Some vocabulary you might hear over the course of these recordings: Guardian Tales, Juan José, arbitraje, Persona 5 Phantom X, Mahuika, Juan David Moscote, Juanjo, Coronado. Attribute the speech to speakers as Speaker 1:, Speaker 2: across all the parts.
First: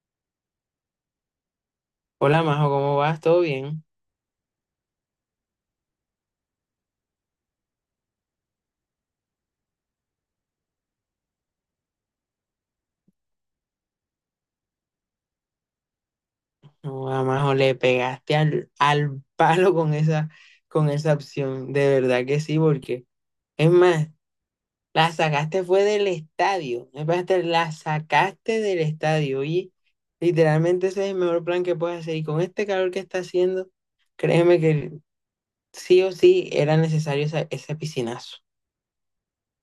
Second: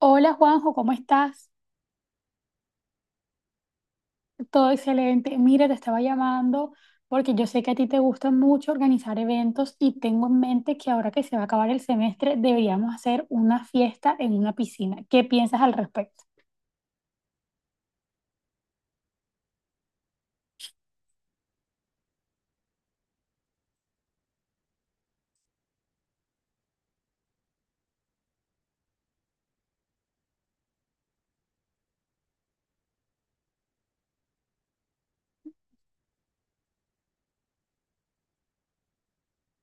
Speaker 1: Hola Juanjo, ¿cómo estás?
Speaker 2: Hola Majo, ¿cómo vas? ¿Todo bien?
Speaker 1: Todo excelente. Mira, te estaba llamando porque yo sé que a ti te gusta mucho organizar eventos y tengo en mente que ahora que se va a acabar el semestre deberíamos hacer una fiesta en una piscina. ¿Qué piensas al respecto?
Speaker 2: No, a Majo, le pegaste al palo con esa opción, de verdad que sí, porque es más, la sacaste fue del estadio, es más, te la sacaste del estadio y literalmente ese es el mejor plan que puedes hacer y con este calor que está haciendo, créeme que sí o sí era necesario ese piscinazo.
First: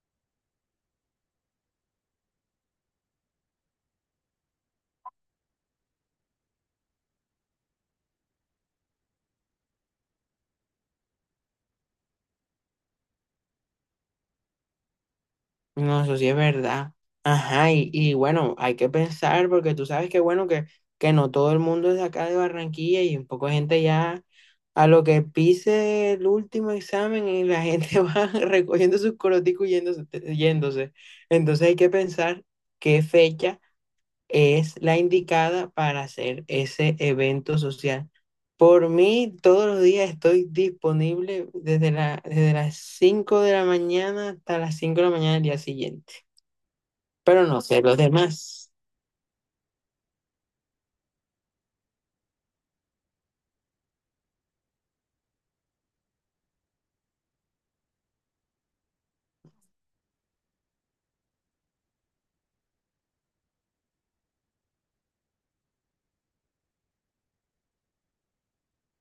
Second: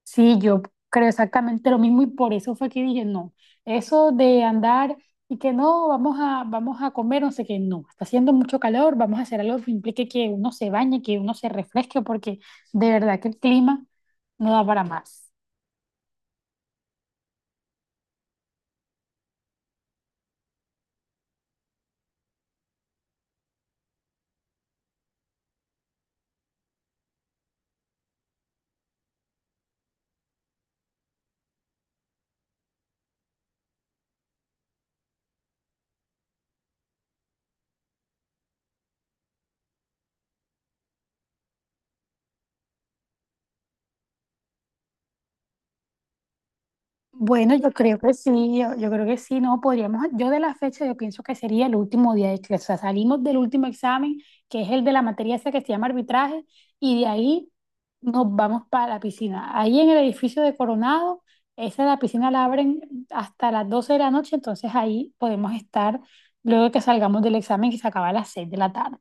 Speaker 1: Sí, yo creo exactamente lo mismo y por eso fue que dije no. Eso de andar y que no, vamos a comer, no sé qué, no. Está haciendo mucho calor, vamos a hacer algo que implique que uno se bañe, que uno se refresque porque de verdad que el clima no da para más.
Speaker 2: No, eso sí es verdad. Ajá, y bueno, hay que pensar porque tú sabes que bueno, que no todo el mundo es de acá de Barranquilla y un poco de gente ya a lo que pise el último examen y la gente va recogiendo sus coroticos y yéndose, yéndose. Entonces hay que pensar qué fecha es la indicada para hacer ese evento social. Por mí, todos los días estoy disponible desde las 5 de la mañana hasta las 5 de la mañana del día siguiente. Pero
Speaker 1: Bueno,
Speaker 2: no
Speaker 1: yo
Speaker 2: sé los
Speaker 1: creo que sí,
Speaker 2: demás.
Speaker 1: yo creo que sí, no podríamos, yo de la fecha yo pienso que sería el último día de clase, o sea, salimos del último examen, que es el de la materia esa que se llama arbitraje, y de ahí nos vamos para la piscina. Ahí en el edificio de Coronado, esa la piscina la abren hasta las 12 de la noche, entonces ahí podemos estar luego de que salgamos del examen que se acaba a las 6 de la tarde.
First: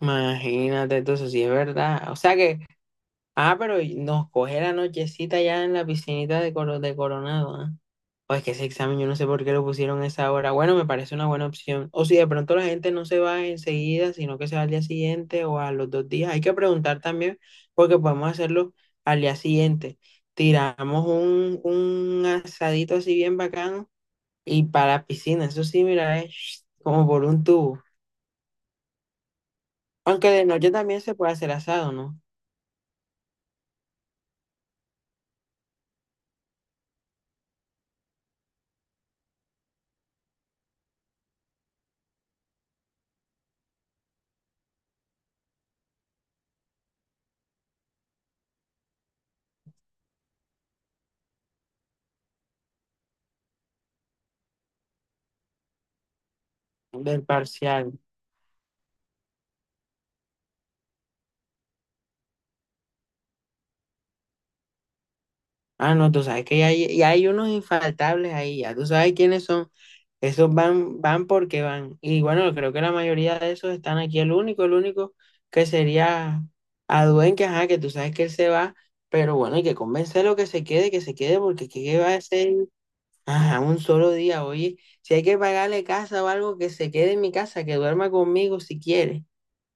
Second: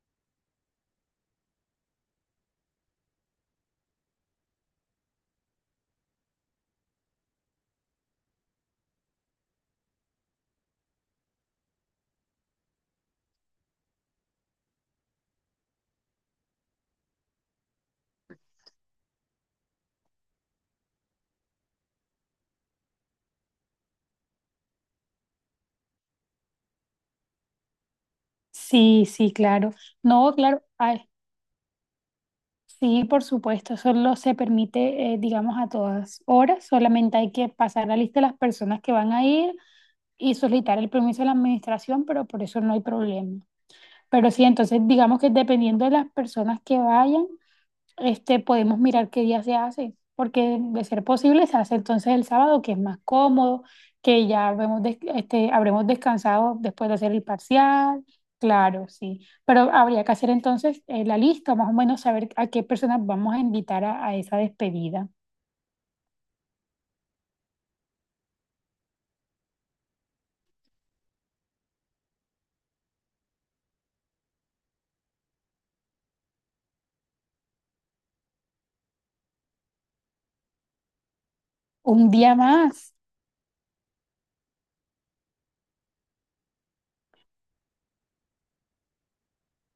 Speaker 2: Imagínate, entonces sí es verdad. O sea que, ah, pero y nos coge la nochecita ya en la piscinita de Coronado, ¿ah? O es que ese examen yo no sé por qué lo pusieron a esa hora. Bueno, me parece una buena opción. O si de pronto la gente no se va enseguida, sino que se va al día siguiente o a los 2 días. Hay que preguntar también, porque podemos hacerlo al día siguiente. Tiramos un asadito así bien bacano y para la piscina. Eso sí, mira, es como por un tubo.
Speaker 1: Sí, sí, claro.
Speaker 2: Aunque
Speaker 1: No,
Speaker 2: de
Speaker 1: claro,
Speaker 2: noche también
Speaker 1: ay.
Speaker 2: se puede hacer asado, ¿no?
Speaker 1: Sí, por supuesto, eso lo se permite, digamos, a todas horas. Solamente hay que pasar la lista de las personas que van a ir y solicitar el permiso de la administración, pero por eso no hay problema. Pero sí, entonces digamos que dependiendo de las personas que vayan, podemos mirar qué día se hace, porque de ser posible se hace entonces el sábado, que es más cómodo, que ya habremos, habremos descansado después de hacer el
Speaker 2: Del parcial.
Speaker 1: parcial, claro, sí, pero habría que hacer entonces la lista, más o menos saber a qué personas vamos a invitar a esa despedida.
Speaker 2: Ah, no, tú sabes que y hay unos infaltables ahí, ya tú sabes quiénes son. Esos van, van porque van. Y bueno, creo que la mayoría de esos están aquí. El único que sería Aduen, que ajá, que tú sabes que él se va, pero bueno, hay que convencerlo que se quede, porque ¿qué va
Speaker 1: Un
Speaker 2: a
Speaker 1: día
Speaker 2: hacer?
Speaker 1: más,
Speaker 2: Ajá, un solo día, oye. Si hay que pagarle casa o algo, que se quede en mi casa, que duerma conmigo si quiere.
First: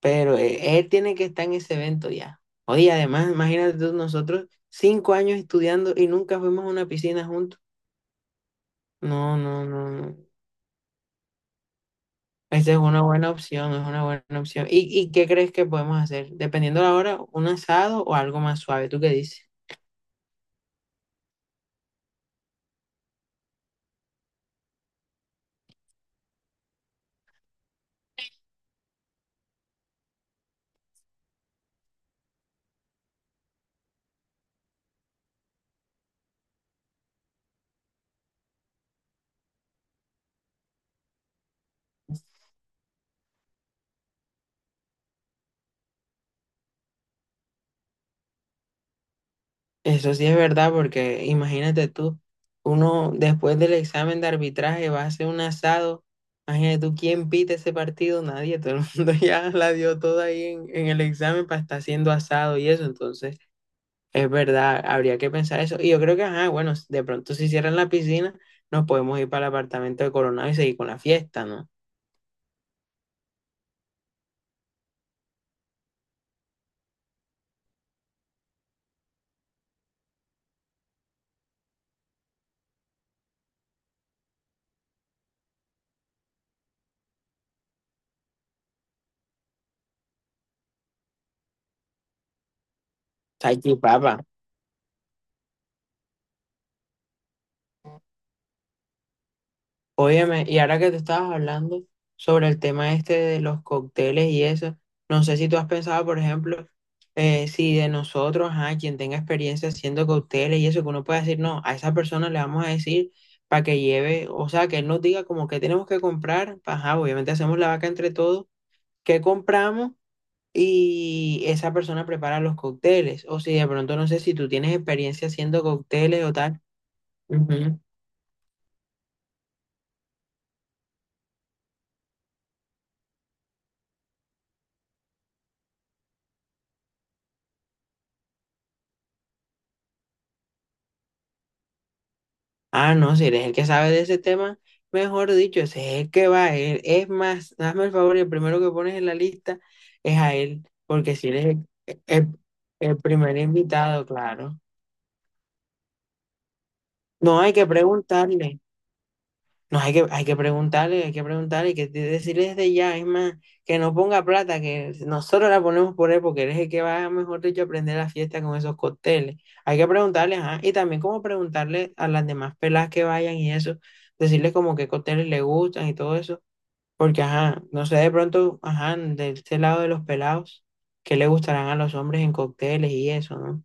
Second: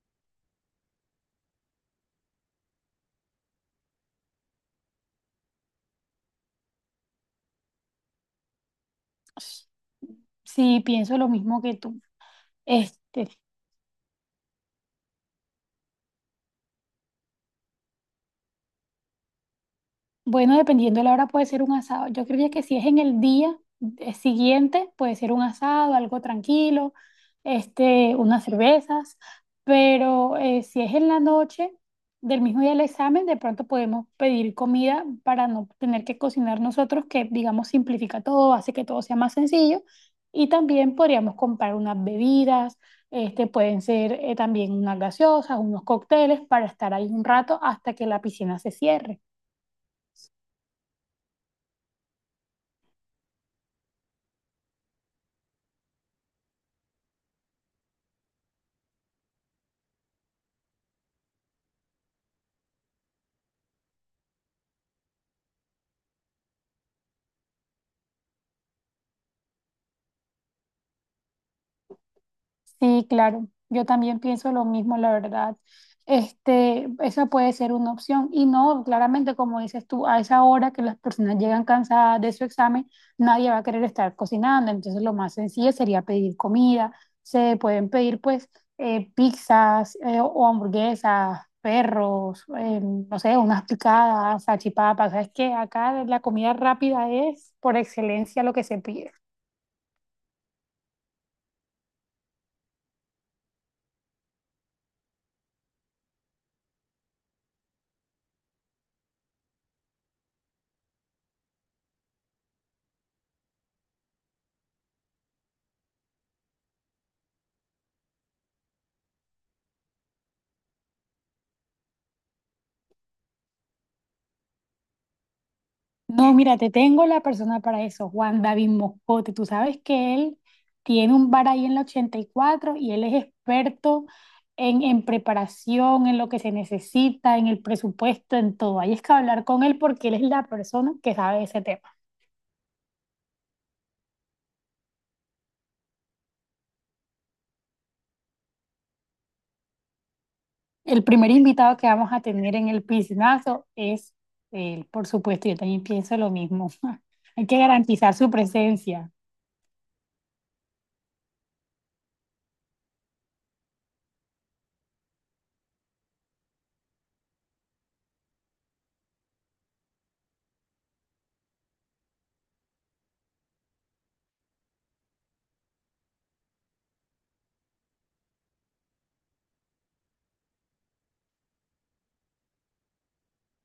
Speaker 2: Pero él tiene que estar en ese evento ya. Oye, además, imagínate tú, nosotros 5 años estudiando y nunca fuimos a una piscina juntos. No, no, no, no.
Speaker 1: sí, pienso lo mismo que tú.
Speaker 2: Esa es una
Speaker 1: Este,
Speaker 2: buena opción, es una buena opción. ¿Y qué crees que podemos hacer? Dependiendo de la hora, un asado o algo más suave. ¿Tú qué dices?
Speaker 1: Bueno, dependiendo de la hora puede ser un asado. Yo creía que si es en el día siguiente puede ser un asado, algo tranquilo, unas cervezas, pero si es en la noche del mismo día del examen, de pronto podemos pedir comida para no tener que cocinar nosotros, que digamos simplifica todo, hace que todo sea más sencillo. Y también podríamos comprar unas bebidas, pueden ser también unas gaseosas, unos cócteles para estar ahí un rato hasta que la piscina se cierre.
Speaker 2: Eso sí es verdad, porque imagínate tú, uno después del examen de arbitraje va a hacer un asado, imagínate tú quién pita ese partido, nadie, todo el mundo ya la dio toda ahí en el examen para estar haciendo asado y eso, entonces es verdad, habría que pensar eso. Y yo creo que, ajá, bueno, de pronto si cierran la piscina, nos podemos ir para el apartamento de Coronado y seguir con la fiesta, ¿no?
Speaker 1: Sí, claro, yo también pienso lo mismo, la verdad. Esa puede ser una opción. Y no, claramente, como dices tú, a esa hora que las personas llegan cansadas de su examen, nadie va a querer estar cocinando. Entonces, lo más sencillo sería pedir comida. Se pueden pedir, pues, pizzas o hamburguesas, perros, no sé, unas
Speaker 2: Salchipapa.
Speaker 1: picadas, salchipapas. Sabes que acá la comida rápida es por excelencia lo que se pide.
Speaker 2: Óyeme, y ahora que tú estabas hablando sobre el tema este de los cócteles y eso, no sé si tú has pensado, por ejemplo, si de nosotros, ajá, quien tenga experiencia haciendo cócteles y eso, que uno pueda decir, no, a esa persona le vamos a decir para que lleve, o sea, que él nos diga como que tenemos que comprar, ajá, obviamente hacemos la vaca entre todos, qué compramos y esa persona prepara los cócteles, o si de pronto no sé si tú tienes experiencia haciendo cócteles
Speaker 1: No,
Speaker 2: o
Speaker 1: mira,
Speaker 2: tal.
Speaker 1: te tengo la persona para eso, Juan David Moscote. Tú sabes que él tiene un bar ahí en la 84 y cuatro y él es experto en preparación, en lo que se necesita, en el presupuesto, en todo. Ahí es que hablar con él porque él es la persona que sabe ese tema.
Speaker 2: Ah, no, si eres el que sabe de ese tema, mejor dicho, ese es el que va él. Es más, hazme el favor y el primero que pones en la lista es a él,
Speaker 1: El
Speaker 2: porque si
Speaker 1: primer
Speaker 2: eres
Speaker 1: invitado que vamos a
Speaker 2: el-
Speaker 1: tener en el
Speaker 2: el primer
Speaker 1: piscinazo
Speaker 2: invitado,
Speaker 1: es
Speaker 2: claro.
Speaker 1: él, por supuesto. Yo también pienso lo mismo.
Speaker 2: No
Speaker 1: Hay
Speaker 2: hay
Speaker 1: que
Speaker 2: que
Speaker 1: garantizar su
Speaker 2: preguntarle.
Speaker 1: presencia.
Speaker 2: No, hay que preguntarle, hay que preguntarle, hay que decirle desde ya, es más, que no ponga plata, que nosotros la ponemos por él, porque él es el que va, mejor dicho, a aprender la fiesta con esos cócteles. Hay que preguntarle, ajá, y también como preguntarle a las demás pelas que vayan y eso, decirles como qué cócteles le gustan y todo eso, porque ajá, no sé, de pronto, ajá, de este lado de los pelados, qué le gustarán a los hombres en cócteles y eso, ¿no?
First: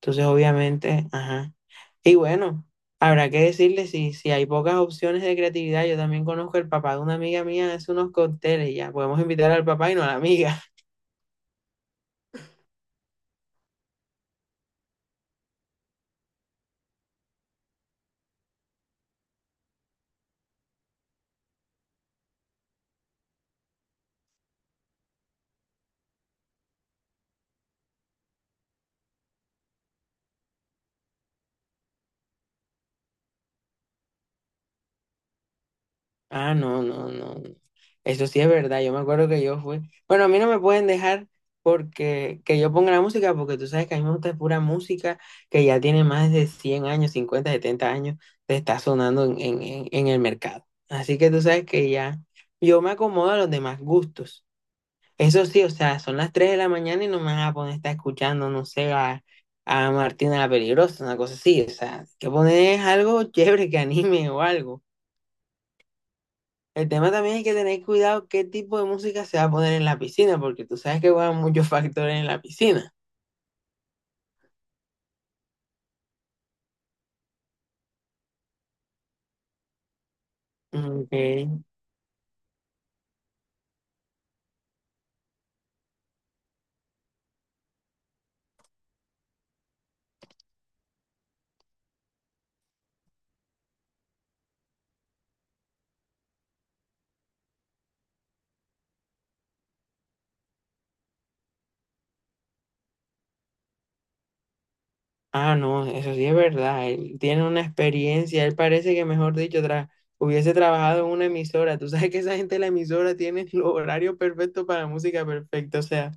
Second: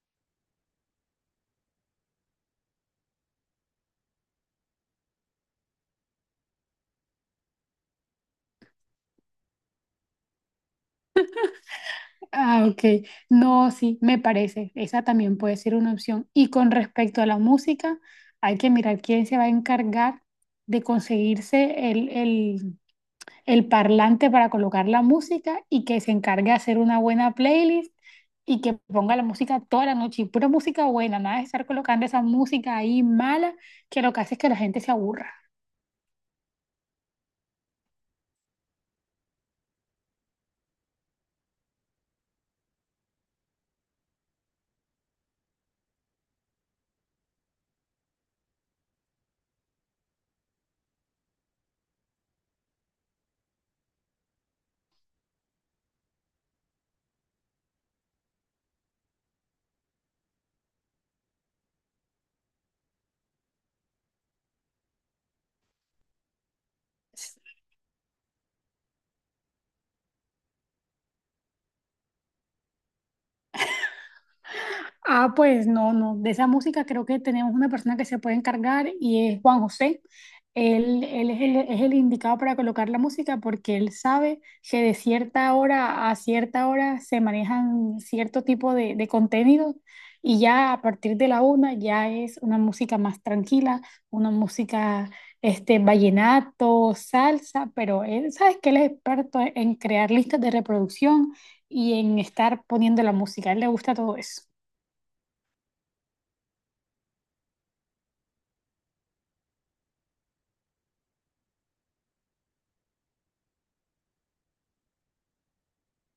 Speaker 2: Entonces, obviamente, ajá. Y bueno, habrá que decirle si hay pocas opciones de creatividad. Yo también conozco el papá de una amiga mía, hace unos cócteles y ya. Podemos invitar al papá y no a la amiga.
Speaker 1: Ah, ok. No, sí, me parece. Esa también puede ser una opción. Y con respecto a la música, hay que mirar quién se va a encargar de conseguirse el parlante para colocar la música y que se encargue de hacer una buena playlist y que ponga la música toda la noche. Y pura música buena, nada de estar colocando esa música ahí mala que lo que hace es que la gente se aburra.
Speaker 2: Ah, no, no, no. No. Eso sí es verdad. Yo me acuerdo que yo fui. Bueno, a mí no me pueden dejar porque que yo ponga la música, porque tú sabes que a mí me gusta pura música que ya tiene más de 100 años, 50, 70 años, de estar sonando en el mercado. Así que tú sabes que ya yo me acomodo a los demás gustos. Eso sí, o sea, son las 3 de la mañana y no me van a poner a estar escuchando, no sé, a Martina la Peligrosa, una cosa así. O sea, hay que poner algo chévere que anime o algo. El tema también es que tener cuidado qué tipo de música se va a poner en la piscina, porque tú sabes que juegan muchos factores en la piscina.
Speaker 1: Ah, pues no, no. De esa música creo que tenemos una persona que se puede encargar y es Juan José. Él es
Speaker 2: Okay.
Speaker 1: el indicado para colocar la música porque él sabe que de cierta hora a cierta hora se manejan cierto tipo de contenido y ya a partir de la una ya es una música más tranquila, una música vallenato, salsa, pero él sabes que él es experto en crear listas de reproducción y en estar poniendo la música. A él le gusta todo eso.
Speaker 2: Ah, no, eso sí es verdad. Él tiene una experiencia, él parece que, mejor dicho, hubiese trabajado en una emisora. Tú sabes que esa gente de la emisora tiene el horario perfecto para la música perfecta, o sea.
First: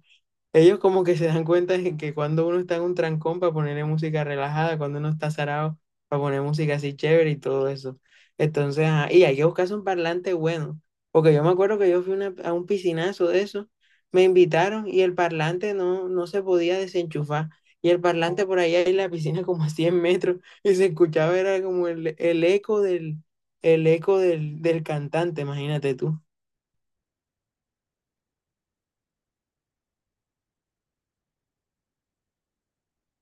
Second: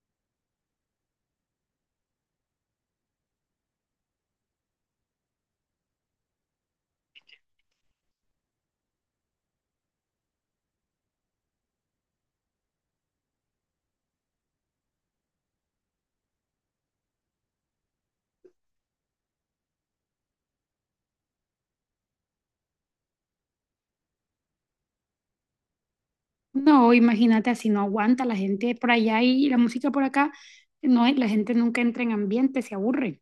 Speaker 2: Ellos como que se dan cuenta de que cuando uno está en un trancón para ponerle música relajada, cuando uno está zarado para poner música así chévere y todo eso. Entonces, ajá, y hay que buscarse un parlante bueno, porque yo me acuerdo que yo fui a un piscinazo de eso, me invitaron y el parlante no se podía desenchufar. Y el parlante por allá en la piscina como a 100 metros y se escuchaba, era como el eco del cantante, imagínate.
Speaker 1: No, imagínate, así no aguanta la gente por allá y la música por acá, no, la gente nunca entra en ambiente, se aburre.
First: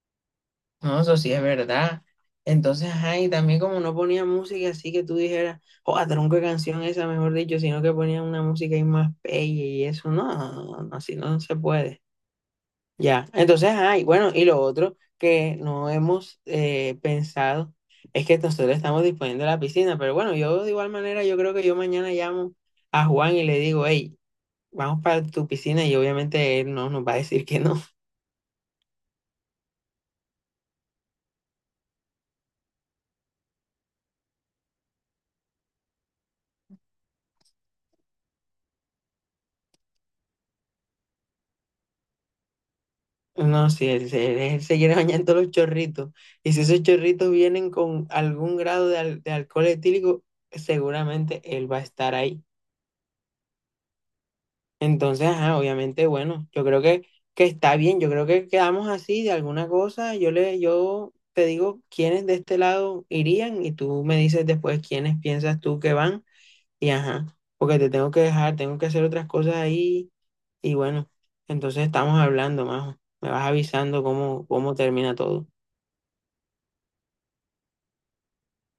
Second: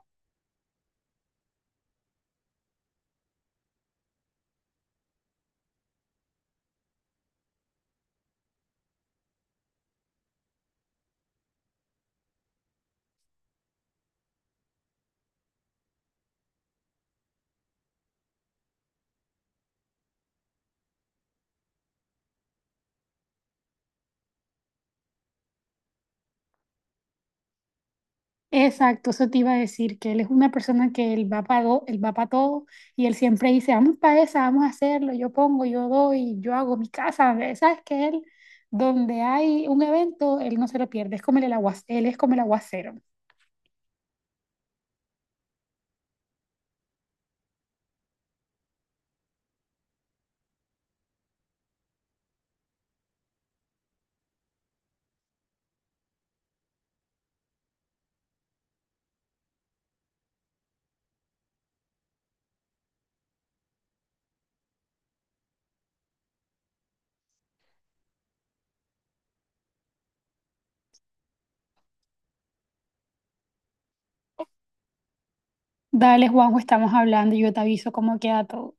Speaker 2: No, eso sí es verdad. Entonces, ay también como no ponía música así que tú dijeras, oh, tronco de canción esa, mejor dicho, sino que ponía una música ahí más bella y eso, no, no, no, así no se puede. Ya, entonces, ay bueno, y lo otro que no hemos pensado es que nosotros estamos disponiendo de la piscina, pero bueno, yo de igual manera, yo creo que yo mañana llamo a Juan y le digo, hey, vamos para tu piscina y obviamente él no nos va a decir que no.
Speaker 1: Exacto, eso te iba a decir, que él es una persona que él va para él va pa' todo y él siempre dice, vamos para esa, vamos a hacerlo, yo pongo, yo doy, yo hago mi casa. Sabes que él, donde hay un evento, él no se lo pierde, es como agua, él es como el aguacero.
Speaker 2: No, sí, él se quiere bañar en todos los chorritos. Y si esos chorritos vienen con algún grado de alcohol etílico, seguramente él va a estar ahí. Entonces, ajá, obviamente, bueno, yo creo que está bien. Yo creo que quedamos así de alguna cosa. Yo te digo quiénes de este lado irían y tú me dices después quiénes piensas tú que van. Y ajá, porque te tengo que dejar, tengo que hacer otras cosas ahí. Y bueno, entonces estamos hablando, Majo. Me vas avisando cómo termina todo.
Speaker 1: Dale, Juanjo, estamos hablando y yo te aviso cómo queda todo.